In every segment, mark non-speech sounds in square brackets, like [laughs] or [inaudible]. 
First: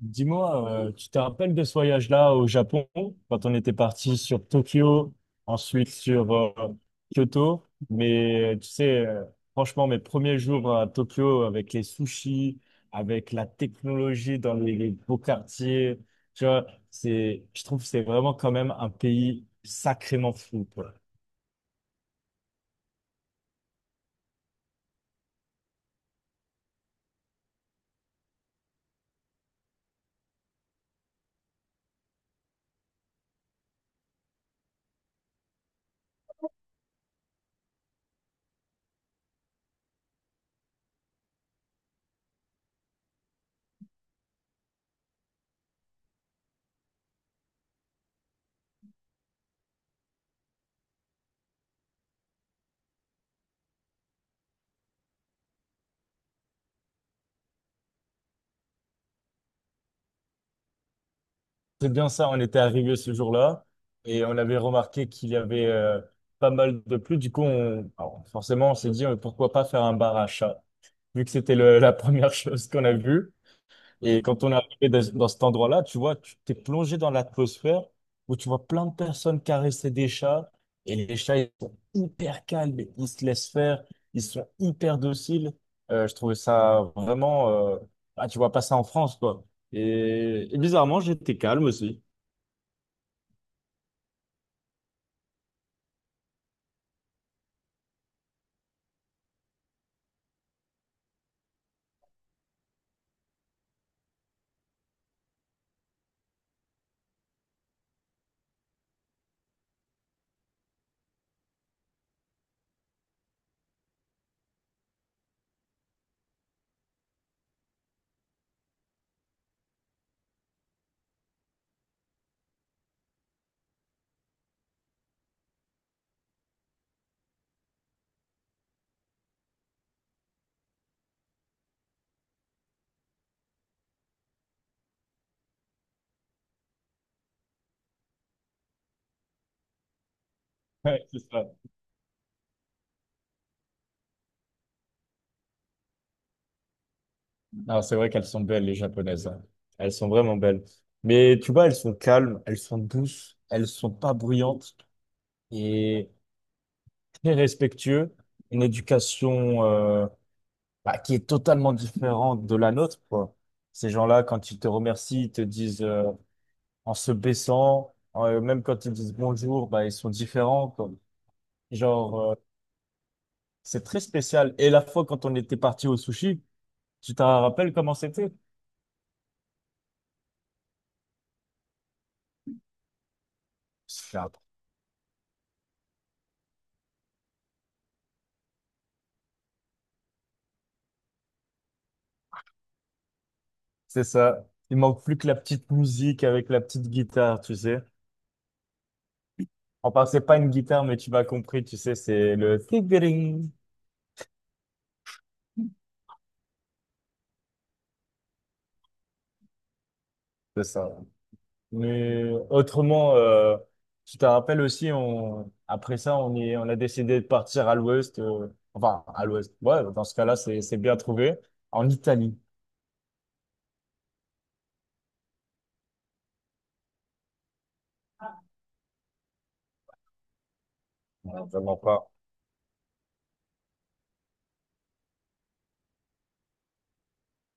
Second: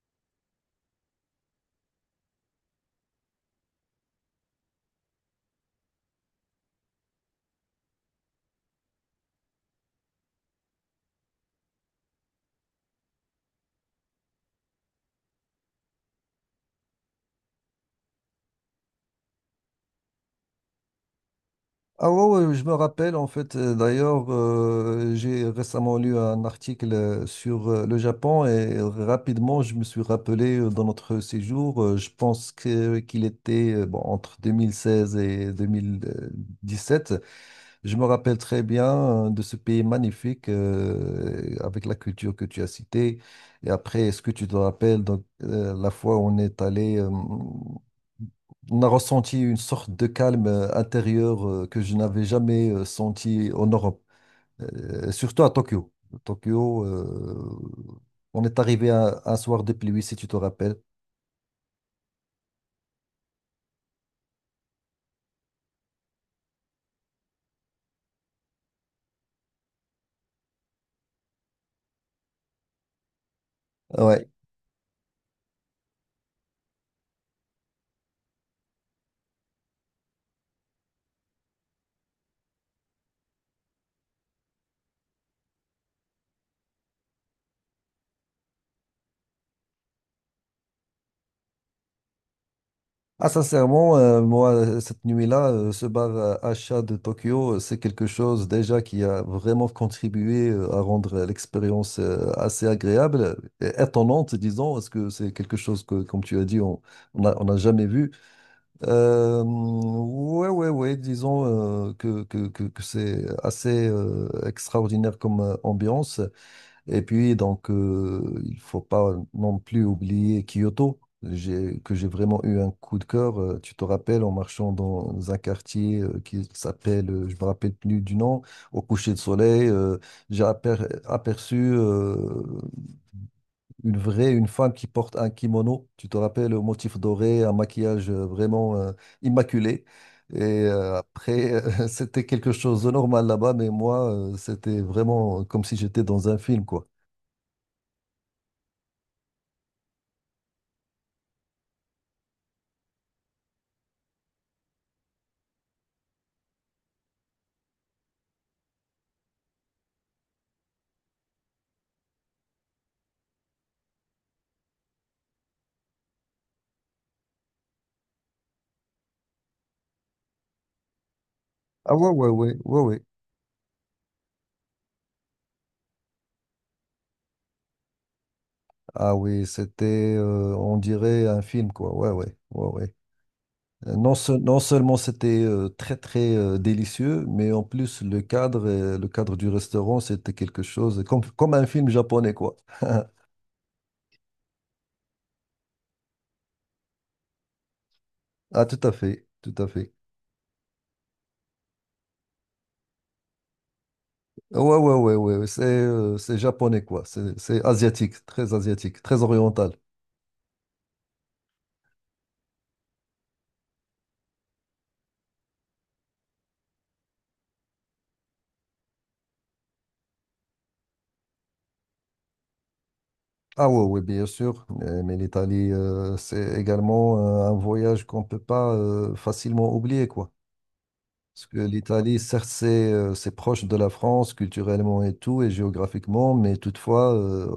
Dis-moi, tu te rappelles de ce voyage-là au Japon, quand on était parti sur Tokyo, ensuite sur Kyoto, mais tu sais, franchement, mes premiers jours à Tokyo avec les sushis, avec la technologie dans les beaux quartiers, tu vois, c'est, je trouve que c'est vraiment quand même un pays sacrément fou, quoi. Ah ouais, ouais, je me rappelle en fait. D'ailleurs, j'ai récemment lu un article sur le Japon et rapidement, je me suis rappelé dans notre séjour. Je pense que qu'il était bon, entre 2016 et 2017. Je me rappelle très bien de ce pays magnifique avec la culture que tu as citée. Et après, est-ce que tu te rappelles donc, la fois où on est allé, on a ressenti une sorte de calme intérieur que je n'avais jamais senti en Europe, surtout à Tokyo. Tokyo, on est arrivé un soir de pluie, si tu te rappelles. C'est bien ça, on était arrivé ce jour-là et on avait remarqué qu'il y avait pas mal de pluie. Du coup, alors, forcément, on s'est dit pourquoi pas faire un bar à chat, vu que c'était la [laughs] première chose qu'on a vue. Et Ouais. quand on est arrivé dans cet endroit-là, tu vois, tu t'es plongé dans l'atmosphère où tu vois plein de personnes caresser des chats. Et les chats, ils sont hyper calmes, ils se laissent faire, ils sont hyper dociles. Je trouvais ça vraiment. Ah, tu vois pas ça en France, quoi. Et bizarrement, j'étais calme aussi. Ah, sincèrement, moi, cette nuit-là, ce bar Acha de Tokyo, c'est quelque chose déjà qui a vraiment contribué à rendre l'expérience assez agréable, et étonnante, disons, parce que c'est quelque chose que, comme tu as dit, on n'a jamais vu. Ouais, ouais, ouais, disons que c'est assez extraordinaire comme ambiance. Et puis, donc, il faut pas non plus oublier Kyoto, que j'ai vraiment eu un coup de cœur. Tu te rappelles, en marchant dans un quartier qui s'appelle, je me rappelle plus du nom, au coucher de soleil, j'ai aperçu une femme qui porte un kimono. Tu te rappelles, au motif doré, un maquillage vraiment immaculé. Et Ouais, c'est ça. après, [laughs] c'était quelque chose de normal là-bas, mais moi, c'était vraiment comme si j'étais dans un film, quoi. Non, c'est vrai qu'elles sont belles, les japonaises, hein. Elles sont vraiment belles. Mais tu vois, elles sont calmes, elles sont douces, elles sont pas bruyantes et très respectueuses. Une éducation bah, qui est totalement différente de la nôtre, quoi. Ces gens-là, quand ils te remercient, ils te disent en se baissant, même quand ils disent bonjour, bah, ils sont différents, quoi. Ah ouais, ouais, Genre, ouais, ouais, ouais. c'est très spécial. Et la fois quand on était parti au sushi, tu te rappelles comment c'était? Ah oui, c'était, on dirait, un film, quoi. Ouais, ouais, ouais, ouais. Non, non seulement c'était très, très délicieux, mais en plus, le cadre, le cadre du restaurant, c'était quelque chose comme un film japonais, quoi. [laughs] C'est ça. Il manque plus que la petite musique avec la petite guitare, tu sais. Ah, tout à fait, tout à fait. Enfin, c'est pas une guitare, mais tu m'as compris, tu sais, c'est le tigring. Ouais, ouais, ouais, ouais, ouais, ouais, c'est japonais, quoi. C'est asiatique, très oriental. C'est ça. Mais autrement, tu te rappelles aussi, on, après ça, on est, on a décidé de partir à l'ouest, enfin, à l'ouest. Ouais, dans ce cas-là, c'est bien trouvé. En Italie. Ah ouais, ouais, bien sûr. Mais l'Italie, c'est également un voyage qu'on ne peut pas facilement oublier, quoi. Ouais, Parce que vraiment pas. l'Italie, certes, c'est proche de la France culturellement et tout, et géographiquement, mais toutefois,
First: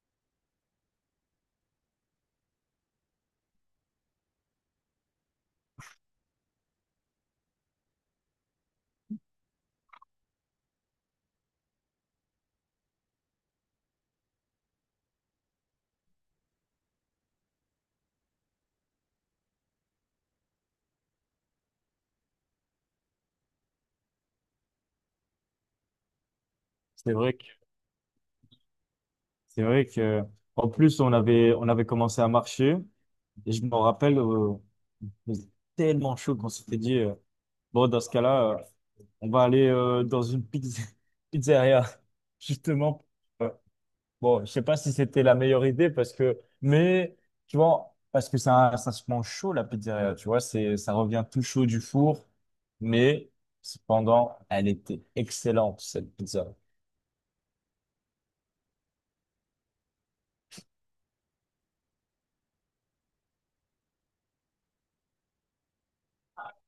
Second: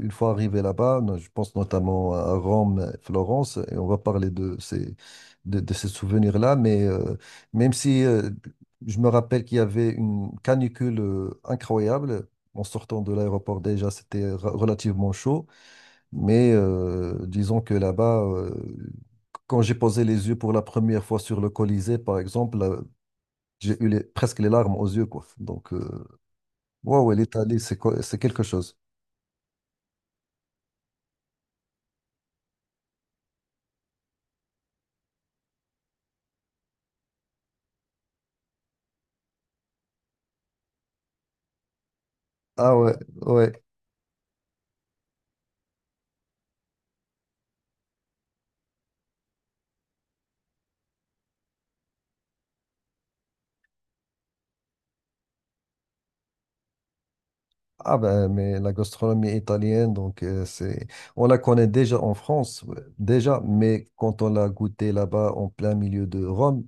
une fois arrivé là-bas, je pense notamment à Rome, Florence, et on va parler de ces souvenirs-là, mais même si je me rappelle qu'il y avait une canicule incroyable, en sortant de l'aéroport déjà, c'était relativement chaud, mais disons que là-bas, quand j'ai posé les yeux pour la première fois sur le Colisée, par exemple, là, j'ai eu presque les larmes aux yeux, quoi. Donc, ouais, C'est ouais, vrai que, l'Italie, c'est quelque chose. c'est vrai que, en plus, on avait commencé à marcher. Et je me rappelle, il faisait tellement chaud qu'on s'était dit, bon, dans ce cas-là, on va aller dans une [laughs] pizzeria, Ah ouais, justement. Euh, ouais. bon, je sais pas si c'était la meilleure idée parce que, mais tu vois, parce que ça se mange chaud la pizzeria, tu vois, c'est, ça revient tout chaud du four, mais cependant, elle était excellente cette pizza. Ah ben, mais la gastronomie italienne, donc on la connaît déjà en France, ouais, déjà, mais quand on l'a goûtée là-bas en plein milieu de Rome,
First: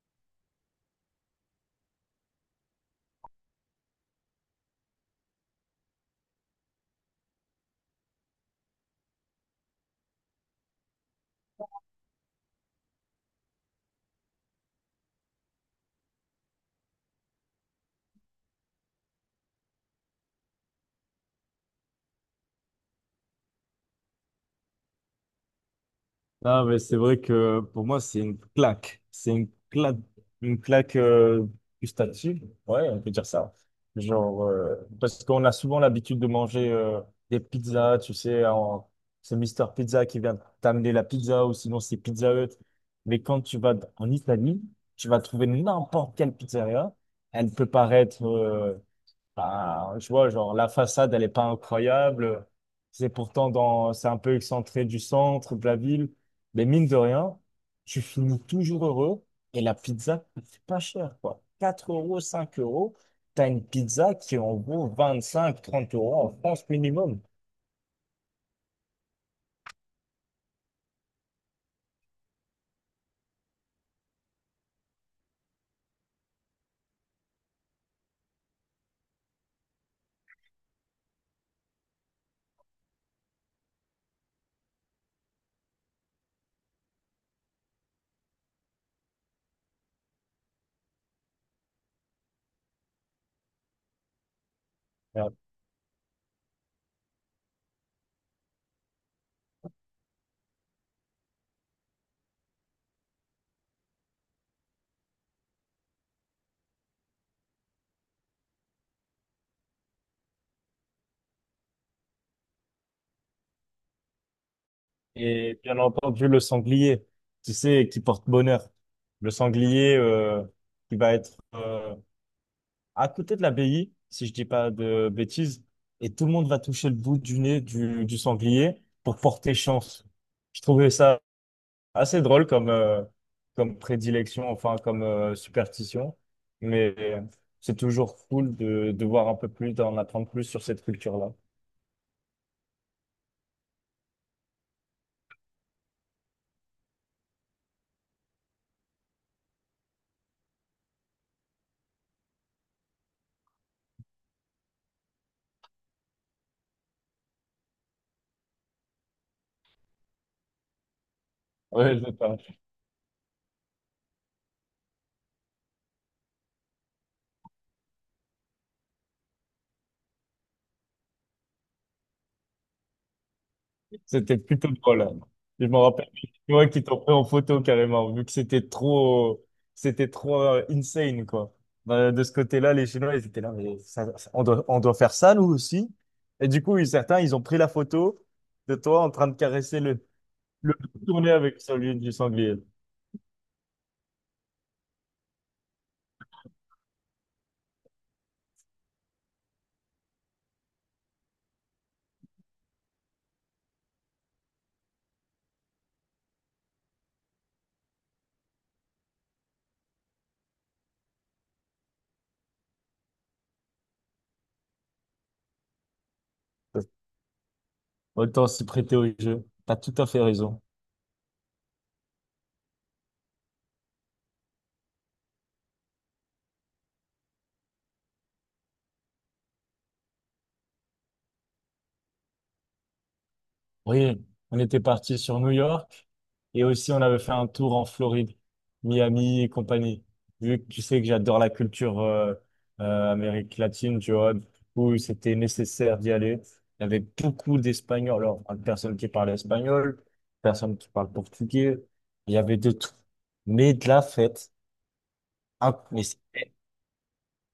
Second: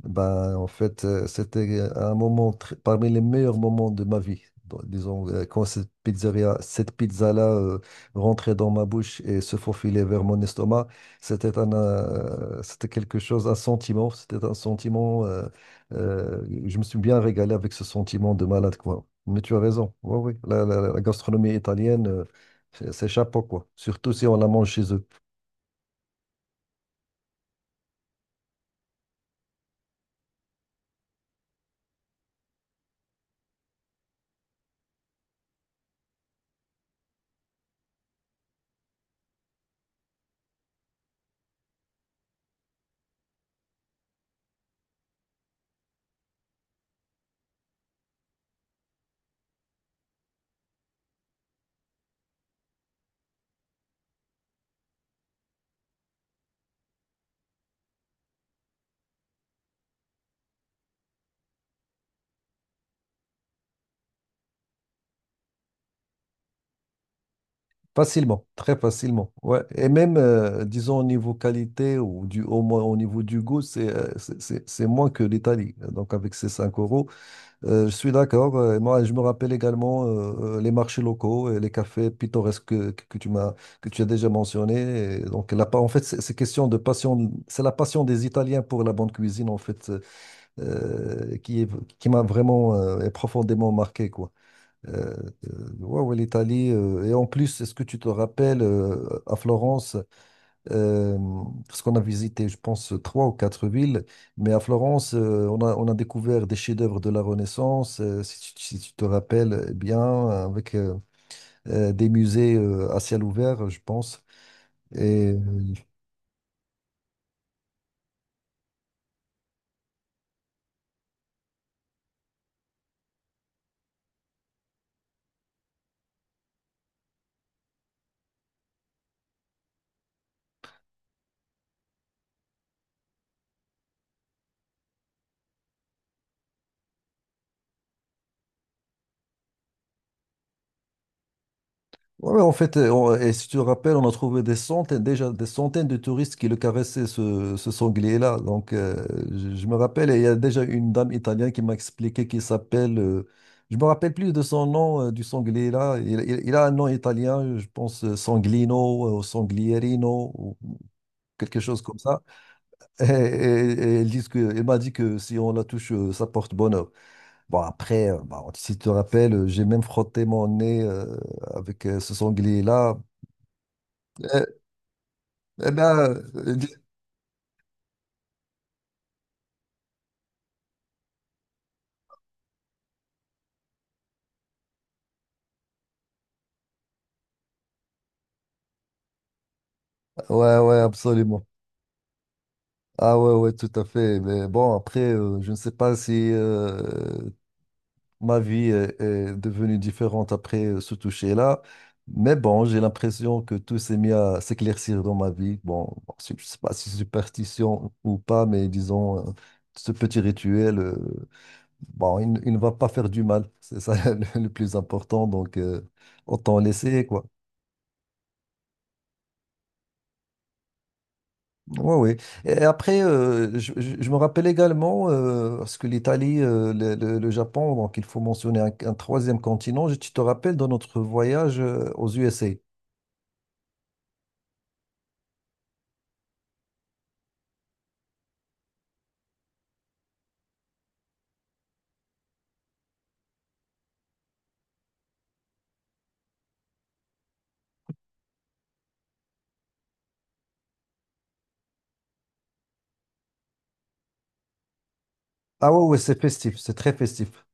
ben en fait c'était un moment parmi les meilleurs moments de ma vie. Donc, disons quand cette pizzeria, cette pizza-là rentrait dans ma bouche et se faufilait vers mon estomac, c'était quelque chose, un sentiment, c'était un sentiment. Je me suis bien régalé avec ce sentiment de malade, quoi. Mais tu as raison. Oui, oui. La gastronomie italienne, c'est chapeau, quoi. Surtout si on la mange chez eux. Non, mais c'est vrai que pour moi, c'est une claque. C'est une claque gustative. Ouais, on peut dire ça. Genre, parce qu'on a souvent l'habitude de manger des pizzas, tu sais, en- c'est Mister Pizza qui vient t'amener la pizza ou sinon c'est Pizza Hut. Mais quand tu vas en Italie, tu vas trouver n'importe quelle pizzeria. Elle peut paraître enfin, je vois, genre, la façade, elle est pas incroyable. C'est pourtant dans, c'est un peu excentré du centre, de la ville. Mais mine de rien, tu finis toujours heureux. Et la pizza, c'est pas cher, quoi. 4 euros, 5 euros. T'as une pizza qui en vaut 25 30 euros en France minimum. Facilement, très facilement. Ouais. Et même, disons, au niveau qualité au moins au niveau du goût, c'est moins que l'Italie. Donc, avec ces 5 euros, je suis d'accord. Et moi, je me rappelle également les marchés locaux et les cafés pittoresques que tu as déjà mentionné. Et donc, en fait, c'est question de passion. C'est la passion des Italiens pour la bonne cuisine, en fait, qui m'a vraiment et profondément marqué, quoi. Euh, Voilà. Ouais, ouais, l'Italie. Et en plus, est-ce que tu te rappelles à Florence? Euh, Parce qu'on a visité, je pense, trois ou quatre villes, mais à Florence, on a découvert des chefs-d'œuvre de la Renaissance, si tu te rappelles eh bien, avec des musées à ciel ouvert, je pense. Et Et bien entendu, le sanglier, tu sais, qui porte bonheur. Le sanglier, qui va être, à côté de l'abbaye, si je dis pas de bêtises, et tout le monde va toucher le bout du nez du sanglier pour porter chance. Je trouvais ça assez drôle comme, comme prédilection, enfin comme superstition, mais c'est toujours cool de voir un peu plus, d'en apprendre plus sur cette culture-là. ouais, ouais, en fait, et si tu te rappelles, on a trouvé déjà des centaines de touristes qui le caressaient, ce sanglier-là. Donc, je me rappelle, et il y a déjà une dame italienne qui m'a expliqué qu'il s'appelle, je me rappelle plus de son nom, du sanglier-là. Il a un nom italien, je pense Sanglino ou Sanglierino ou quelque chose Ouais, comme je sais ça. pas. Et il m'a dit que si on la touche, ça porte bonheur. Bon, après, bah, si tu te rappelles, j'ai même frotté mon nez avec ce sanglier-là. C'était Euh, plutôt drôle, hein. Je Eh me rappelle des Chinois bien, qui t'ont pris en photo carrément, vu que c'était trop insane, quoi. De ce côté-là, les Chinois, ils étaient là, mais on doit faire ça, nous aussi. Et du coup, ils- certains, ils ont pris la photo de toi en train de caresser ouais, le ouais, tourner absolument. avec celui du sanglier. Ah ouais, ouais, tout à fait. Mais bon, après, je ne sais pas si ma vie est devenue différente après ce toucher-là. Mais bon, j'ai l'impression que tout s'est mis à s'éclaircir dans ma vie. Bon, bon, je ne sais pas si c'est superstition ou pas, mais disons, ce petit rituel, bon, il ne va pas faire du mal. C'est ça [laughs] le plus important. Donc, autant laisser, quoi. Autant s'y prêter au jeu. T'as tout à fait raison. Ouais, ouais. Et après, je me rappelle également, parce que l'Italie, le Japon, donc il faut mentionner un troisième continent. Tu te rappelles de notre voyage aux USA. Oui, on était parti sur New York et aussi on avait fait un tour en Floride, Miami et compagnie. Vu que tu sais que j'adore la culture Amérique latine, tu vois, du coup c'était nécessaire d'y aller. Il y avait beaucoup d'Espagnols, alors hein, personne qui parlait espagnol, personne qui parle portugais, il y avait de tout. Mais de la fête, Ah ouais, imp- ouais, mais. c'est festif, c'est très festif.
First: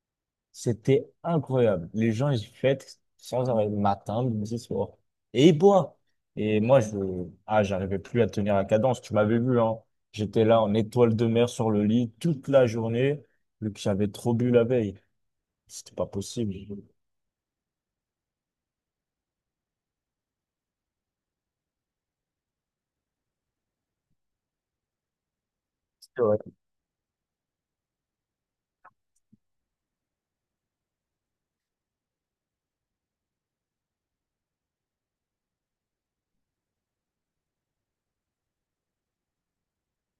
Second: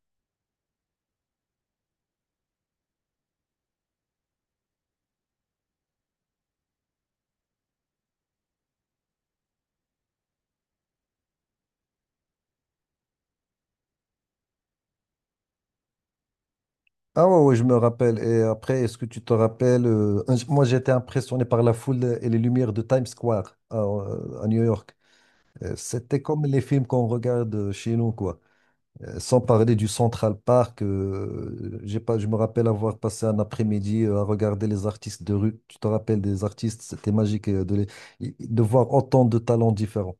C'était incroyable. Les gens, ils fêtent sans arrêt, matin, midi, soir. Et ils boivent. Et moi, je, ah, j'arrivais plus à tenir la cadence. Tu m'avais vu, hein. J'étais là en étoile de mer sur le lit toute la journée, vu que j'avais trop bu la veille. C'était pas possible. Ah ouais, ouais, je me rappelle. Et après, est-ce que tu te rappelles, moi j'étais impressionné par la foule et les lumières de Times Square à New York. C'était C'est vrai. comme les films qu'on regarde chez nous, quoi. Sans parler du Central Park, j'ai pas, je me rappelle avoir passé un après-midi à regarder les artistes de rue. Tu te rappelles des artistes, c'était magique de voir autant de talents différents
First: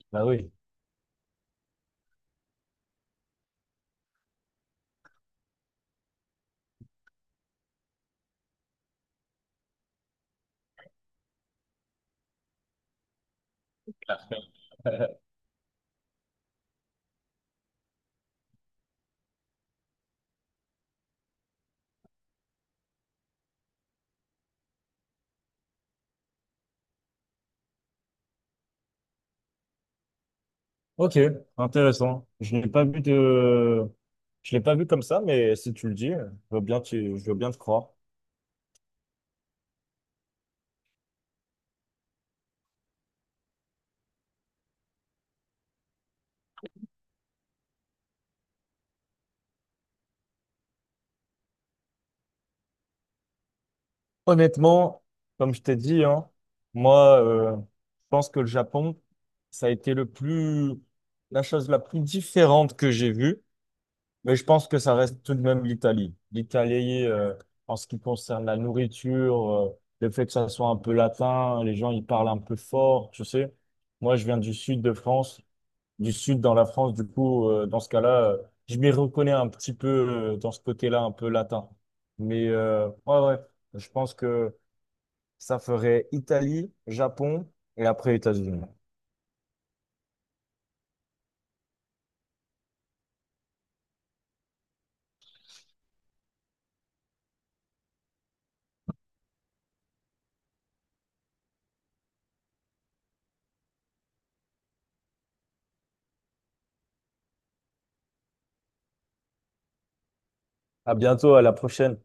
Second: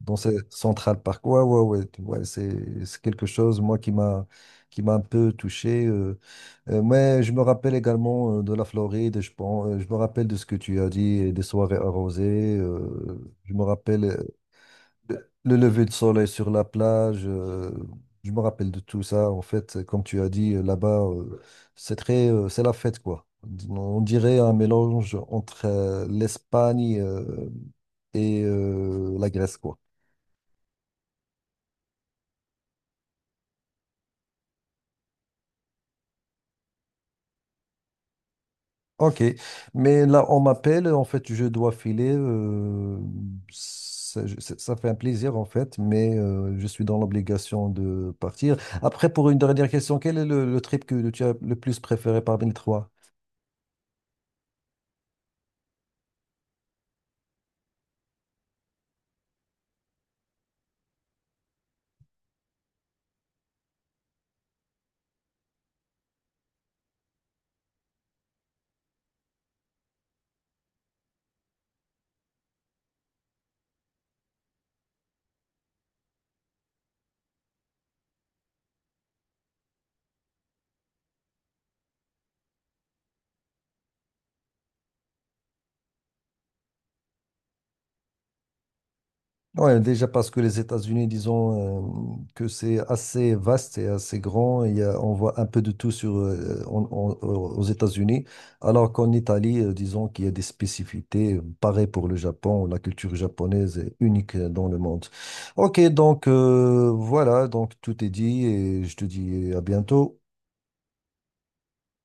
dans Bah ce oui. Central Park. Ouais, ouais, ouais, ouais, c'est quelque chose, moi, qui m'a un peu touché. Mais je me rappelle également de la Floride, je pense, je me rappelle de ce que tu as dit, et des soirées arrosées. Je me rappelle le lever de soleil sur la plage, je me rappelle de tout ça. En fait, comme tu as dit, là-bas, c'est la fête, quoi. On dirait un mélange entre l'Espagne et la Grèce, quoi. Ok, intéressant. Je l'ai pas vu de, je l'ai pas vu comme ça, mais si tu le dis, je veux bien, je veux bien te croire. Ok, mais là, on m'appelle, en fait, je dois filer. Ça fait un plaisir, en fait, mais je suis dans l'obligation de partir. Après, pour une dernière question, quel est le trip que tu as le plus préféré parmi les trois? Honnêtement, comme je t'ai dit, hein, moi, je pense que le Japon, ça a été le plus, la chose la plus différente que j'ai vue, mais je pense que ça reste tout de même l'Italie. L'Italie, en ce qui concerne la nourriture, le fait que ça soit un peu latin, les gens, ils parlent un peu fort, tu sais. Moi, je viens du sud de France, du sud dans la France, du coup, dans ce cas-là, je m'y reconnais un petit peu, dans ce côté-là, un peu latin. Mais, ouais, ouais, je pense que ça ferait Italie, Japon et après États-Unis. Ouais, déjà parce que les États-Unis, disons que c'est assez vaste et assez grand, on voit un peu de tout aux États-Unis, alors qu'en Italie, disons qu'il y a des spécificités, pareil pour le Japon, la culture japonaise est unique dans le monde. Ok, donc voilà, donc tout est dit et je te dis à bientôt. À bientôt, à la prochaine.